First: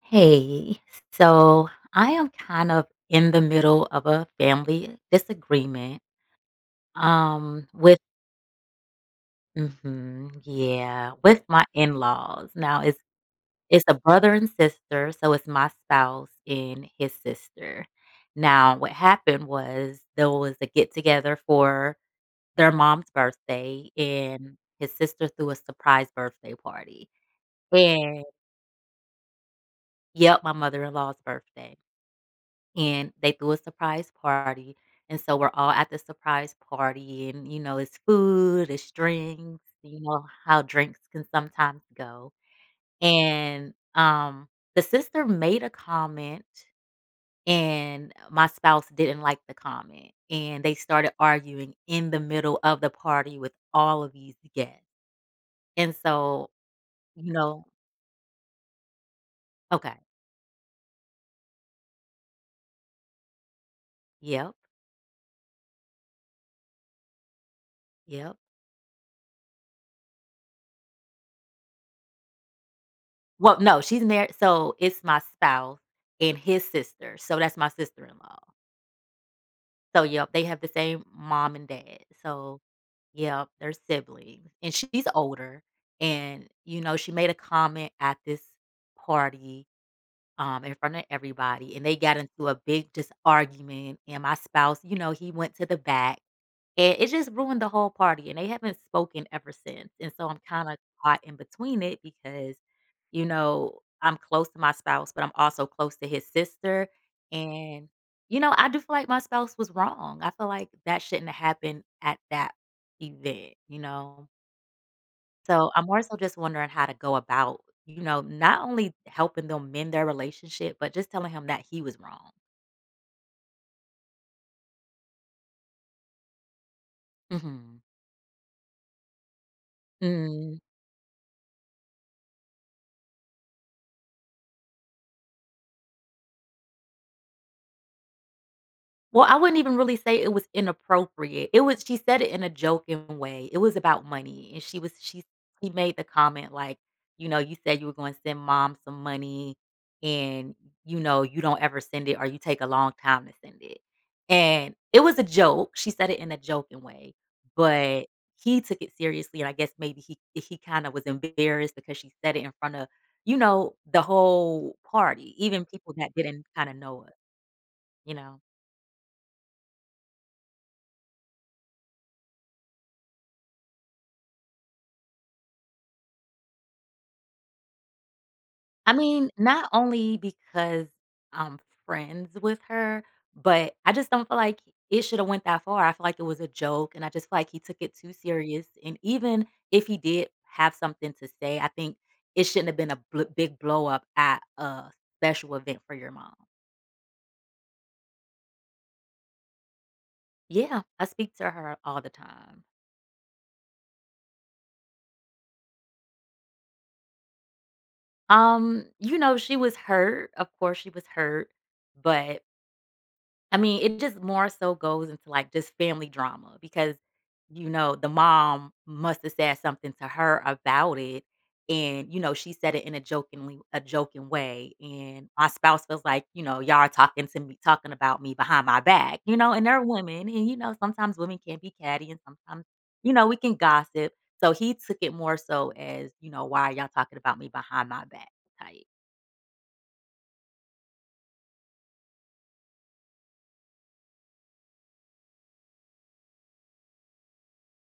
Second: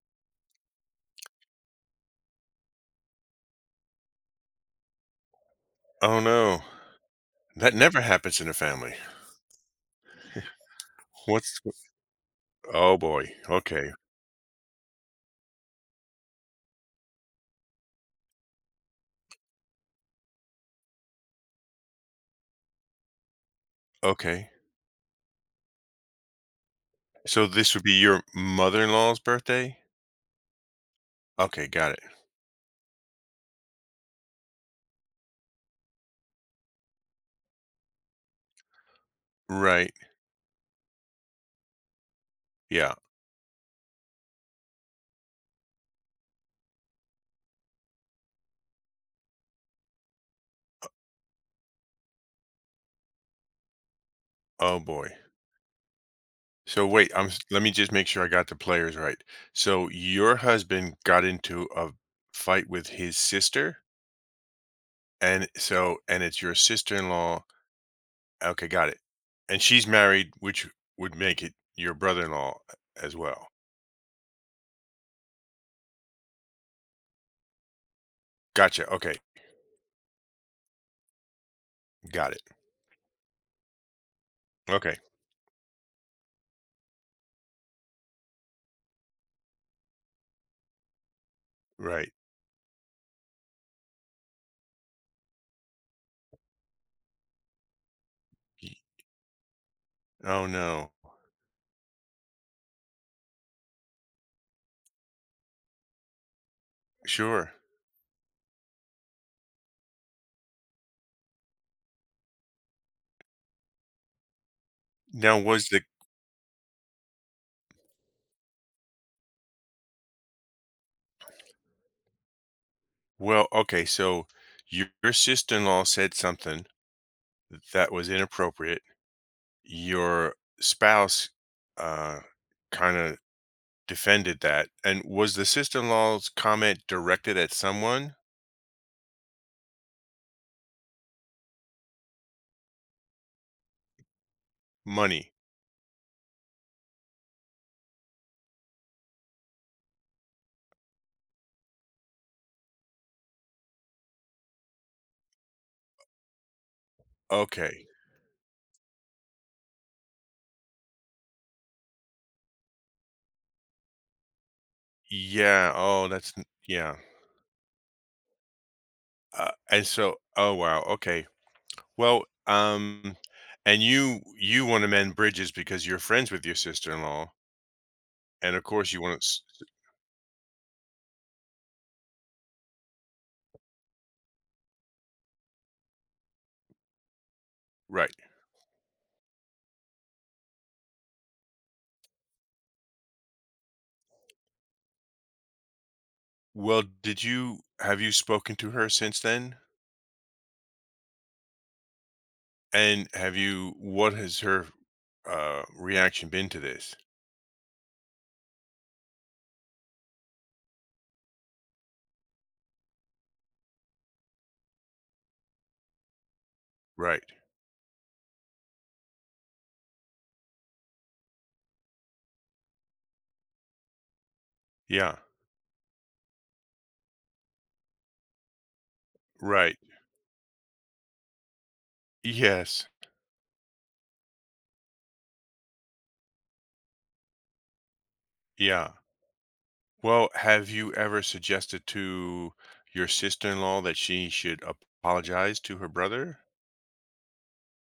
Hey, so I am kind of in the middle of a family disagreement Oh, no. That with never happens in a family. mhm, yeah, with What's my in-laws. Now Oh, it's boy. it's Okay, a brother and sister, so it's my spouse and his sister. Now what happened was there was a get together for their mom's birthday okay. and his sister threw a surprise birthday party. So this would be And your mother-in-law's birthday? yep, my mother-in-law's Okay, birthday, got it. and they threw a surprise party. And so we're all at the surprise party, and it's food, it's drinks, Right. How drinks can sometimes go. Yeah. And the sister made a comment, and my spouse didn't like the comment. And they started arguing in the middle of the party with all of these Oh, guests. boy. And so, So wait, I'm you s let know, me just make sure I got the players right. So okay, your husband got into a fight with his sister? yep, And it's your sister-in-law, yep. okay, got it. And she's married, which would make it your brother-in-law as well. Well, no, she's married, so it's my spouse and his sister, so that's my sister-in-law. Gotcha, okay, So, yep, they have the same mom and dad. got it. So, yep, they're siblings, and Okay, she's older, and, she made a comment at this party, in front of everybody, and they right. got into a big just argument, and my spouse, he went to the back, and it just ruined the whole party, and they haven't spoken ever since, and so I'm Oh, kinda no. caught in between it because, I'm close to my spouse, but I'm also close to his sister, Sure. and, I do feel like my spouse was wrong. I feel like that shouldn't have happened at that event? Now was So the I'm also just wondering how to go about, not only helping them mend their relationship, but just telling him that he was wrong. Well, okay, so your sister-in-law said something Mhm. that was inappropriate. Your Mm. spouse, uh, kinda defended that, and was the sister-in-law's comment directed at someone? Well, I wouldn't even really say it was inappropriate. It was she said it in a joking way. It was about money, and she was Money. she made the comment like, "You said you were gonna send mom some money, and, you know, you don't ever send it or you take a long time to send it." And it was a joke. She said it in a joking way, Okay. but he took it seriously, and I guess maybe he kinda was embarrassed because she said it in front of, the whole party, even Yeah, people oh, that that's didn't n kinda yeah. know it, you know? And so oh, wow, okay. Well, and you wanna mend bridges because you're friends with your sister-in-law, and of I course you wanna. mean, not only because I'm friends with her, but I just don't feel like it should have went that far. I feel like it was a joke, and I just feel like he took it too Right. serious. And even if he did have something to say, I think it shouldn't have been a big blow up at a special event for your mom. Well, did you have you spoken to her since then? Yeah, I speak to her all the time. And have you what has her reaction been to this? She was hurt. Of course, she was hurt, but I mean, it just more so goes into, like, just family drama because, Right. The mom must've said something to her about it, and, she said it in a jokingly a joking way, Yeah. and my spouse feels like, "Y'all are talking about me behind my back," and Right. they're women, and, sometimes women can be catty, and sometimes, Yes. We can gossip, so he took it more so as, "Why are y'all talking about me behind my back?" type. Yeah. Well, have you ever suggested to your sister-in-law that she should apologize to her brother?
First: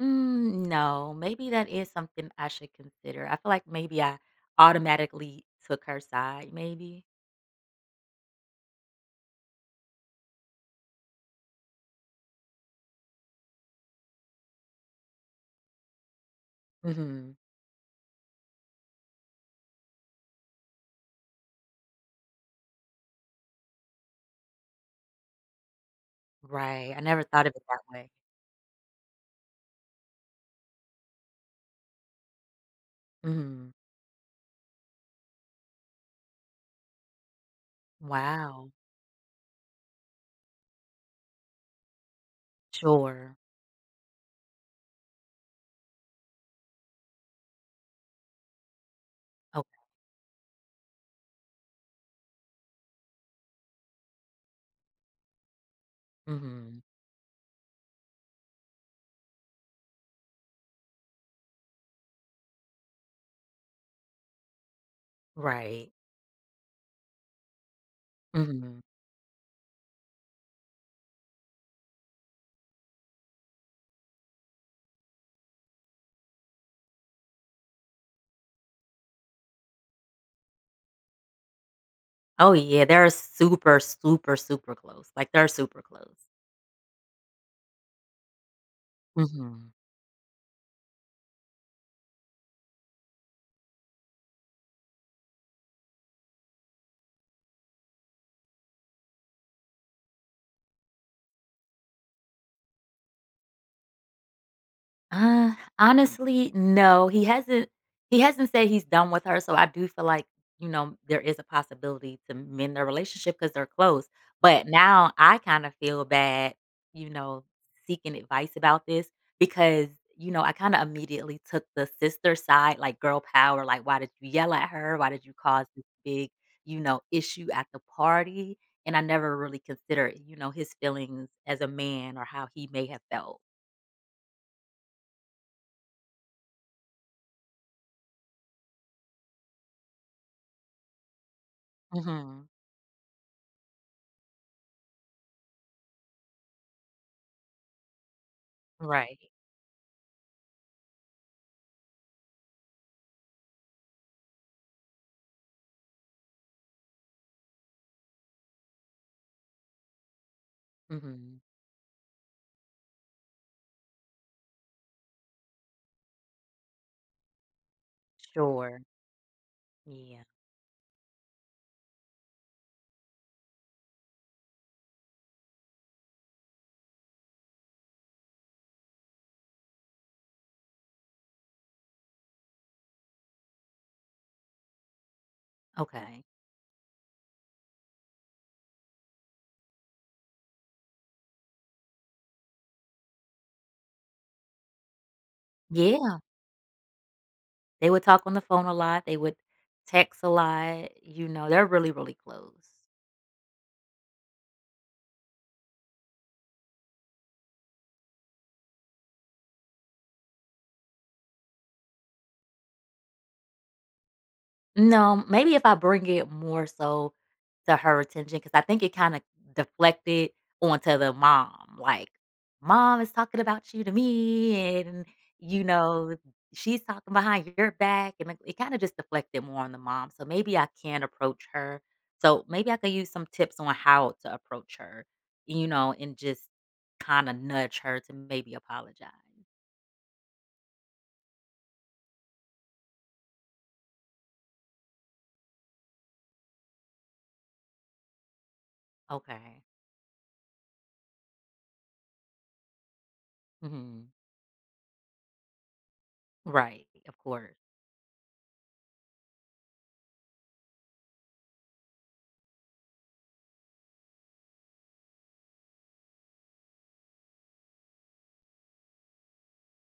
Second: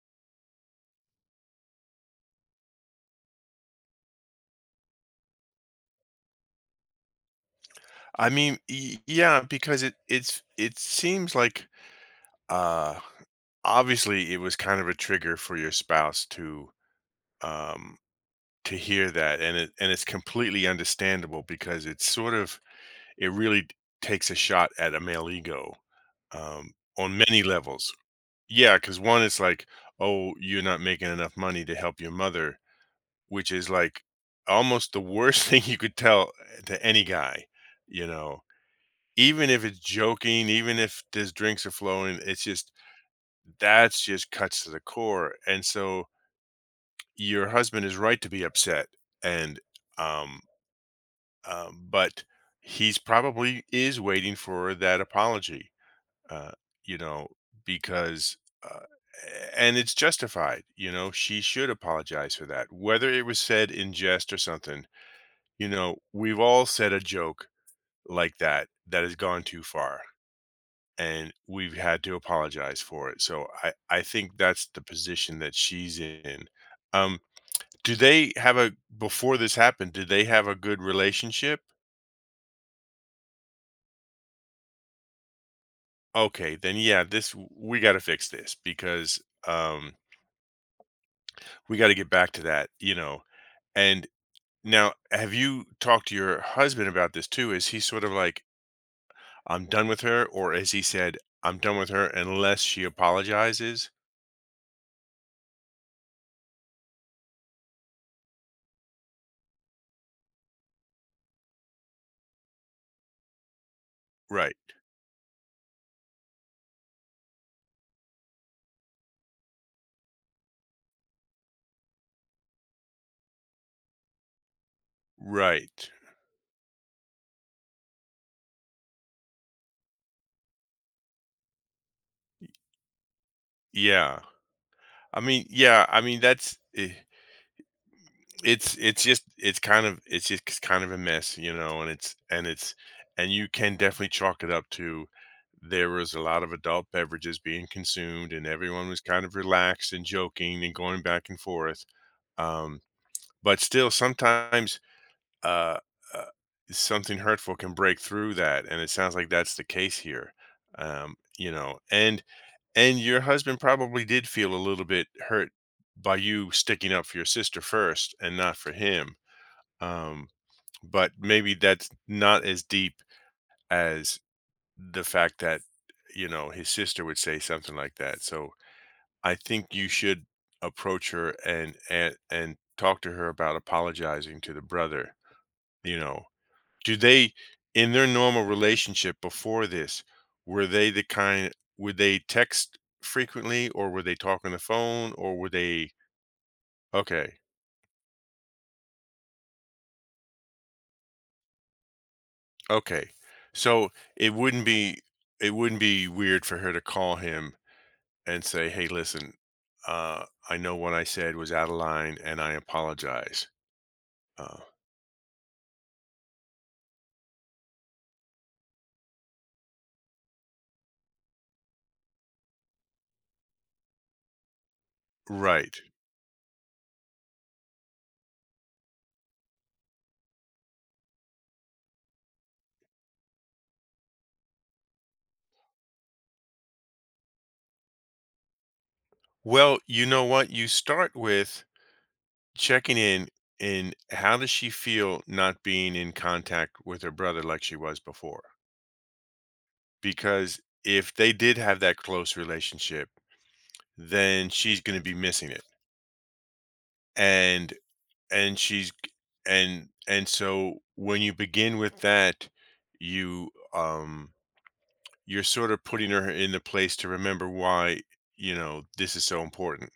Mm, no, maybe that is something I should consider. I feel like maybe I automatically took her side, maybe. I mean, yeah, because it seems like uh obviously it was kind of a trigger for your spouse to Hmm. um hear that, and it's completely understandable because it's sort of it really takes a shot at a male ego, um, Right. I on never many thought of it that levels. way. Yeah, because one is like, oh, you're not making enough money to help your mother, which is Hmm. like almost the worst thing you could tell to any guy, you know, Wow. even if it's joking, even if there's drinks are flowing, it's just Sure. that's just cuts to the core. And so your husband is right to be upset, and Okay. um but he's probably is waiting for that apology, uh, Hmm. you know, because uh, and it's justified. You know, she should apologize for that. Whether it was said in jest or something, you Right. know, we've all said a joke like that Hmm. that has gone too far, and we've had to apologize for it. So I think that's the position that she's in. Um do they have a Before this happened, did they have a good relationship? Oh, yeah. They're super, super, super close. Like, they're super close. Okay, then yeah, this we got to fix this because Hmm. um we got to get back to that. And now have you talked to your husband about this too? Is he sort of like, I'm done with her, or as he said, I'm done with her unless she apologizes? Uh, honestly, no. He hasn't said he's done with her, so I do feel like, there is a possibility to mend their relationship because 'cause they're close. Right. But now I kinda feel bad, you know, seeking advice about this because, I kinda immediately took the sister side, like girl power, like, "Why did you yell at her? Why did you cause this Right. big, issue at the party?" And I never really considered, his feelings as a man or how he may have felt. Yeah. I mean, yeah, I mean that's it's just kind of a mess, you know, and it's and Mhm. it's and you can definitely chalk it up to there was a lot of adult beverages being consumed, and everyone was kind Right. of relaxed and joking and going back and forth. Um, but still sometimes, uh, uh, something hurtful can break through that, and it sounds like that's the case here. Um, Mhm. you know, and and your husband probably did feel a little bit hurt by you sticking up for your sister first and not for Sure. him, Yeah. um, but maybe that's not as deep as the fact that, you know, his sister would say something like that. So I think you should approach her and talk to her about apologizing to the brother. You Okay. know, do they, in their normal relationship before this, were they the kind, would they text frequently, or were they talk on the phone, or were they Yeah. okay, They would talk on the phone a lot. They would text a lot. They're really, really close. okay, so it wouldn't be it wouldn't be weird for her to call him and say, "Hey, listen, I know what I said was out of line, and I apologize." Uh, No, maybe if I bring it more so to her attention, because I think it kinda deflected onto the mom, like, "Mom is talking about you to me, and, you right. know, she's talking behind your back," and it kinda just deflected more on the mom, so maybe I can approach her. So, maybe I could use some tips on how to approach her, and just kinda nudge her to maybe apologize. Well, you know what? You start with checking in. How does she feel not being in contact with her brother like she was before? Okay. Because if they did have that close relationship, Mhm. then she's going to be missing it, Right, of course. and and she's and so when you begin with that, you you're sort of putting her in the place to remember why, you know, this is so important.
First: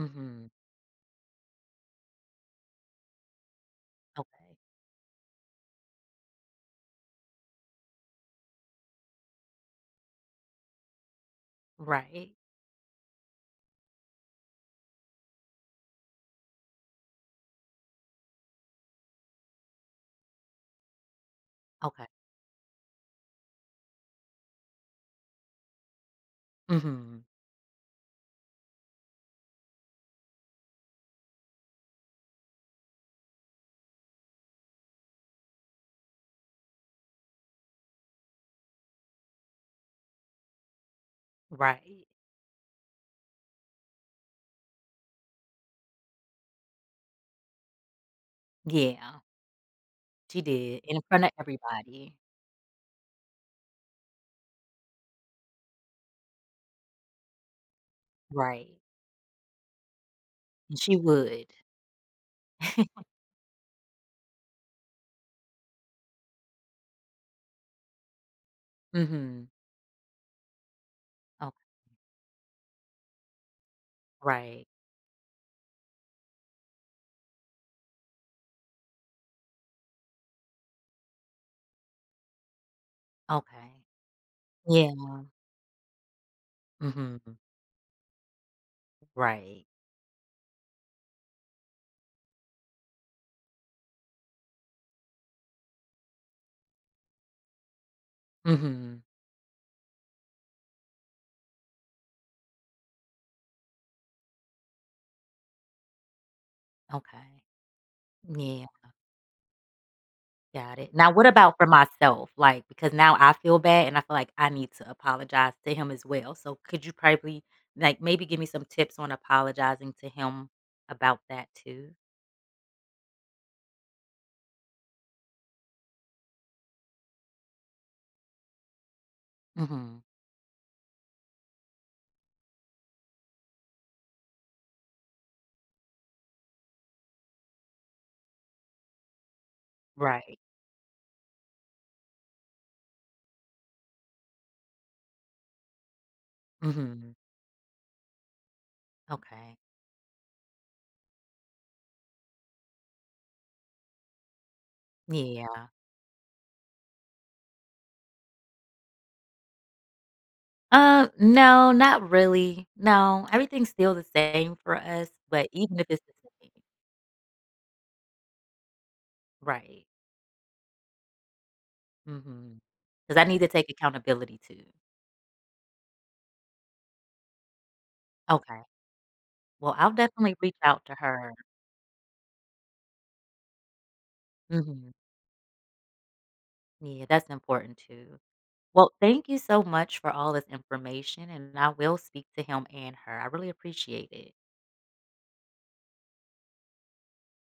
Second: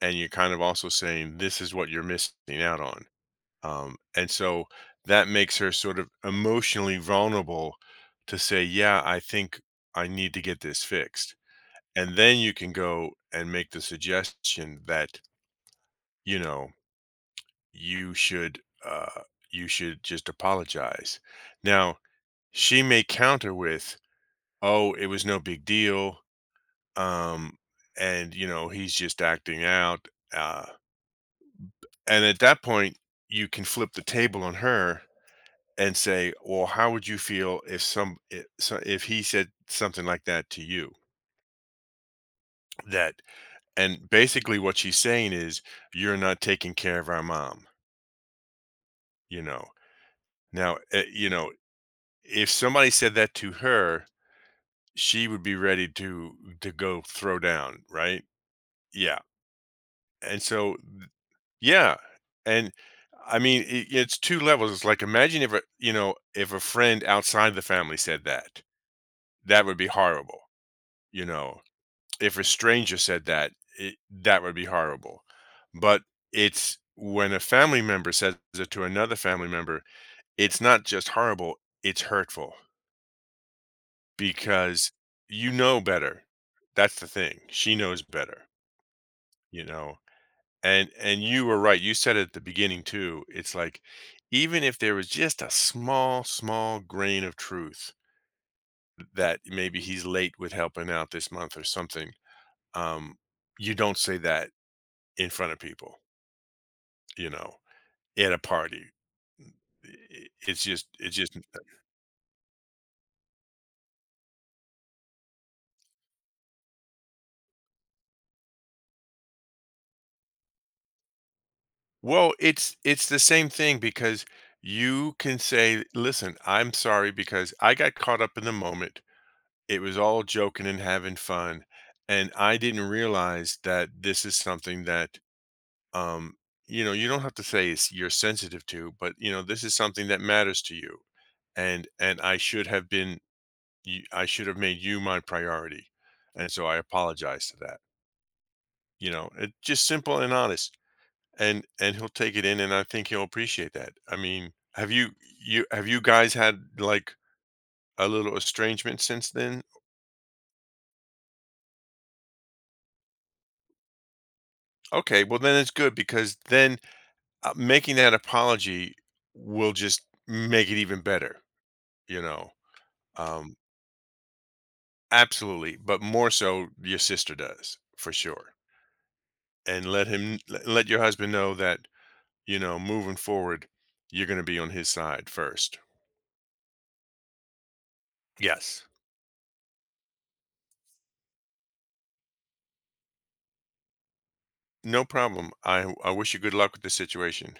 And you're kind of also saying, this is what you're missing out on. And Okay. so that makes her sort of emotionally vulnerable to say, yeah, I think I need to get this fixed. And Right. then you can go and make the suggestion that, you know, you should, uh, you should just apologize. Now, Okay. she may counter with, oh, it was no big deal, Mhm. um and you know he's just acting out, uh and at that point you can flip the table on her and say, well, how would you feel if some if, so- if he said something like that to you, Right. that, and basically what she's saying is you're not taking care of our mom. Yeah, You know, she now did in front of everybody. if somebody said that to her, she would be ready to go throw down, right? Right. Yeah, and so And she would. yeah. And I mean, I it's two levels. It's like, imagine if a, you know, if a friend outside the family said that, Mhm. that would be horrible, you Okay. know? If a stranger said that, it that would be Right. horrible, but it's when a family member says it to another family member, it's not just horrible, it's hurtful Okay. because Yeah. you know better. That's the Mhm. thing, she knows better, you Right. know? And you were right. You said it at the beginning too. It's like, even if there was just a small, small grain of truth Mhm. that maybe he's late with helping out this month or something, um, you don't say that in front of people, you Okay. know, at a Yeah. party. Got it. Now It's what just about for myself? Like, because now I feel bad and I feel like I need to apologize to him as well. So could you probably, like, maybe give me some tips on apologizing to him about that too? Well, it's the same thing because you can say, listen, I'm sorry because I got caught up in the moment. It was Mhm. all joking and having fun, and I didn't realize that this is something that, um, you don't have to say it's you're sensitive to, but, this is something that Right. matters to you, and I should have made you my priority, and so I Mhm. apologize to that, you know? It Okay. just simple and honest, and he'll take it in, and I think he'll appreciate that. I mean, have you you Yeah. have you guys had, like, a little estrangement since then? No, not really. No, everything's still the same for us, Okay, well, but then it's even if good it's the because same. then making that apology will Right. just make it even better, you know? Mm-hmm. Because I need to Um, take accountability too. absolutely, but more so your sister does, for sure. Okay. Well, And I'll let definitely him reach le out let to your husband her. know that, moving forward, you're gonna be on his Mhm. side first. Yeah, that's important too. Yes. Well, thank you so much for all this information, and I will speak to him and her. I really appreciate it. No problem. I wish you good luck with the situation.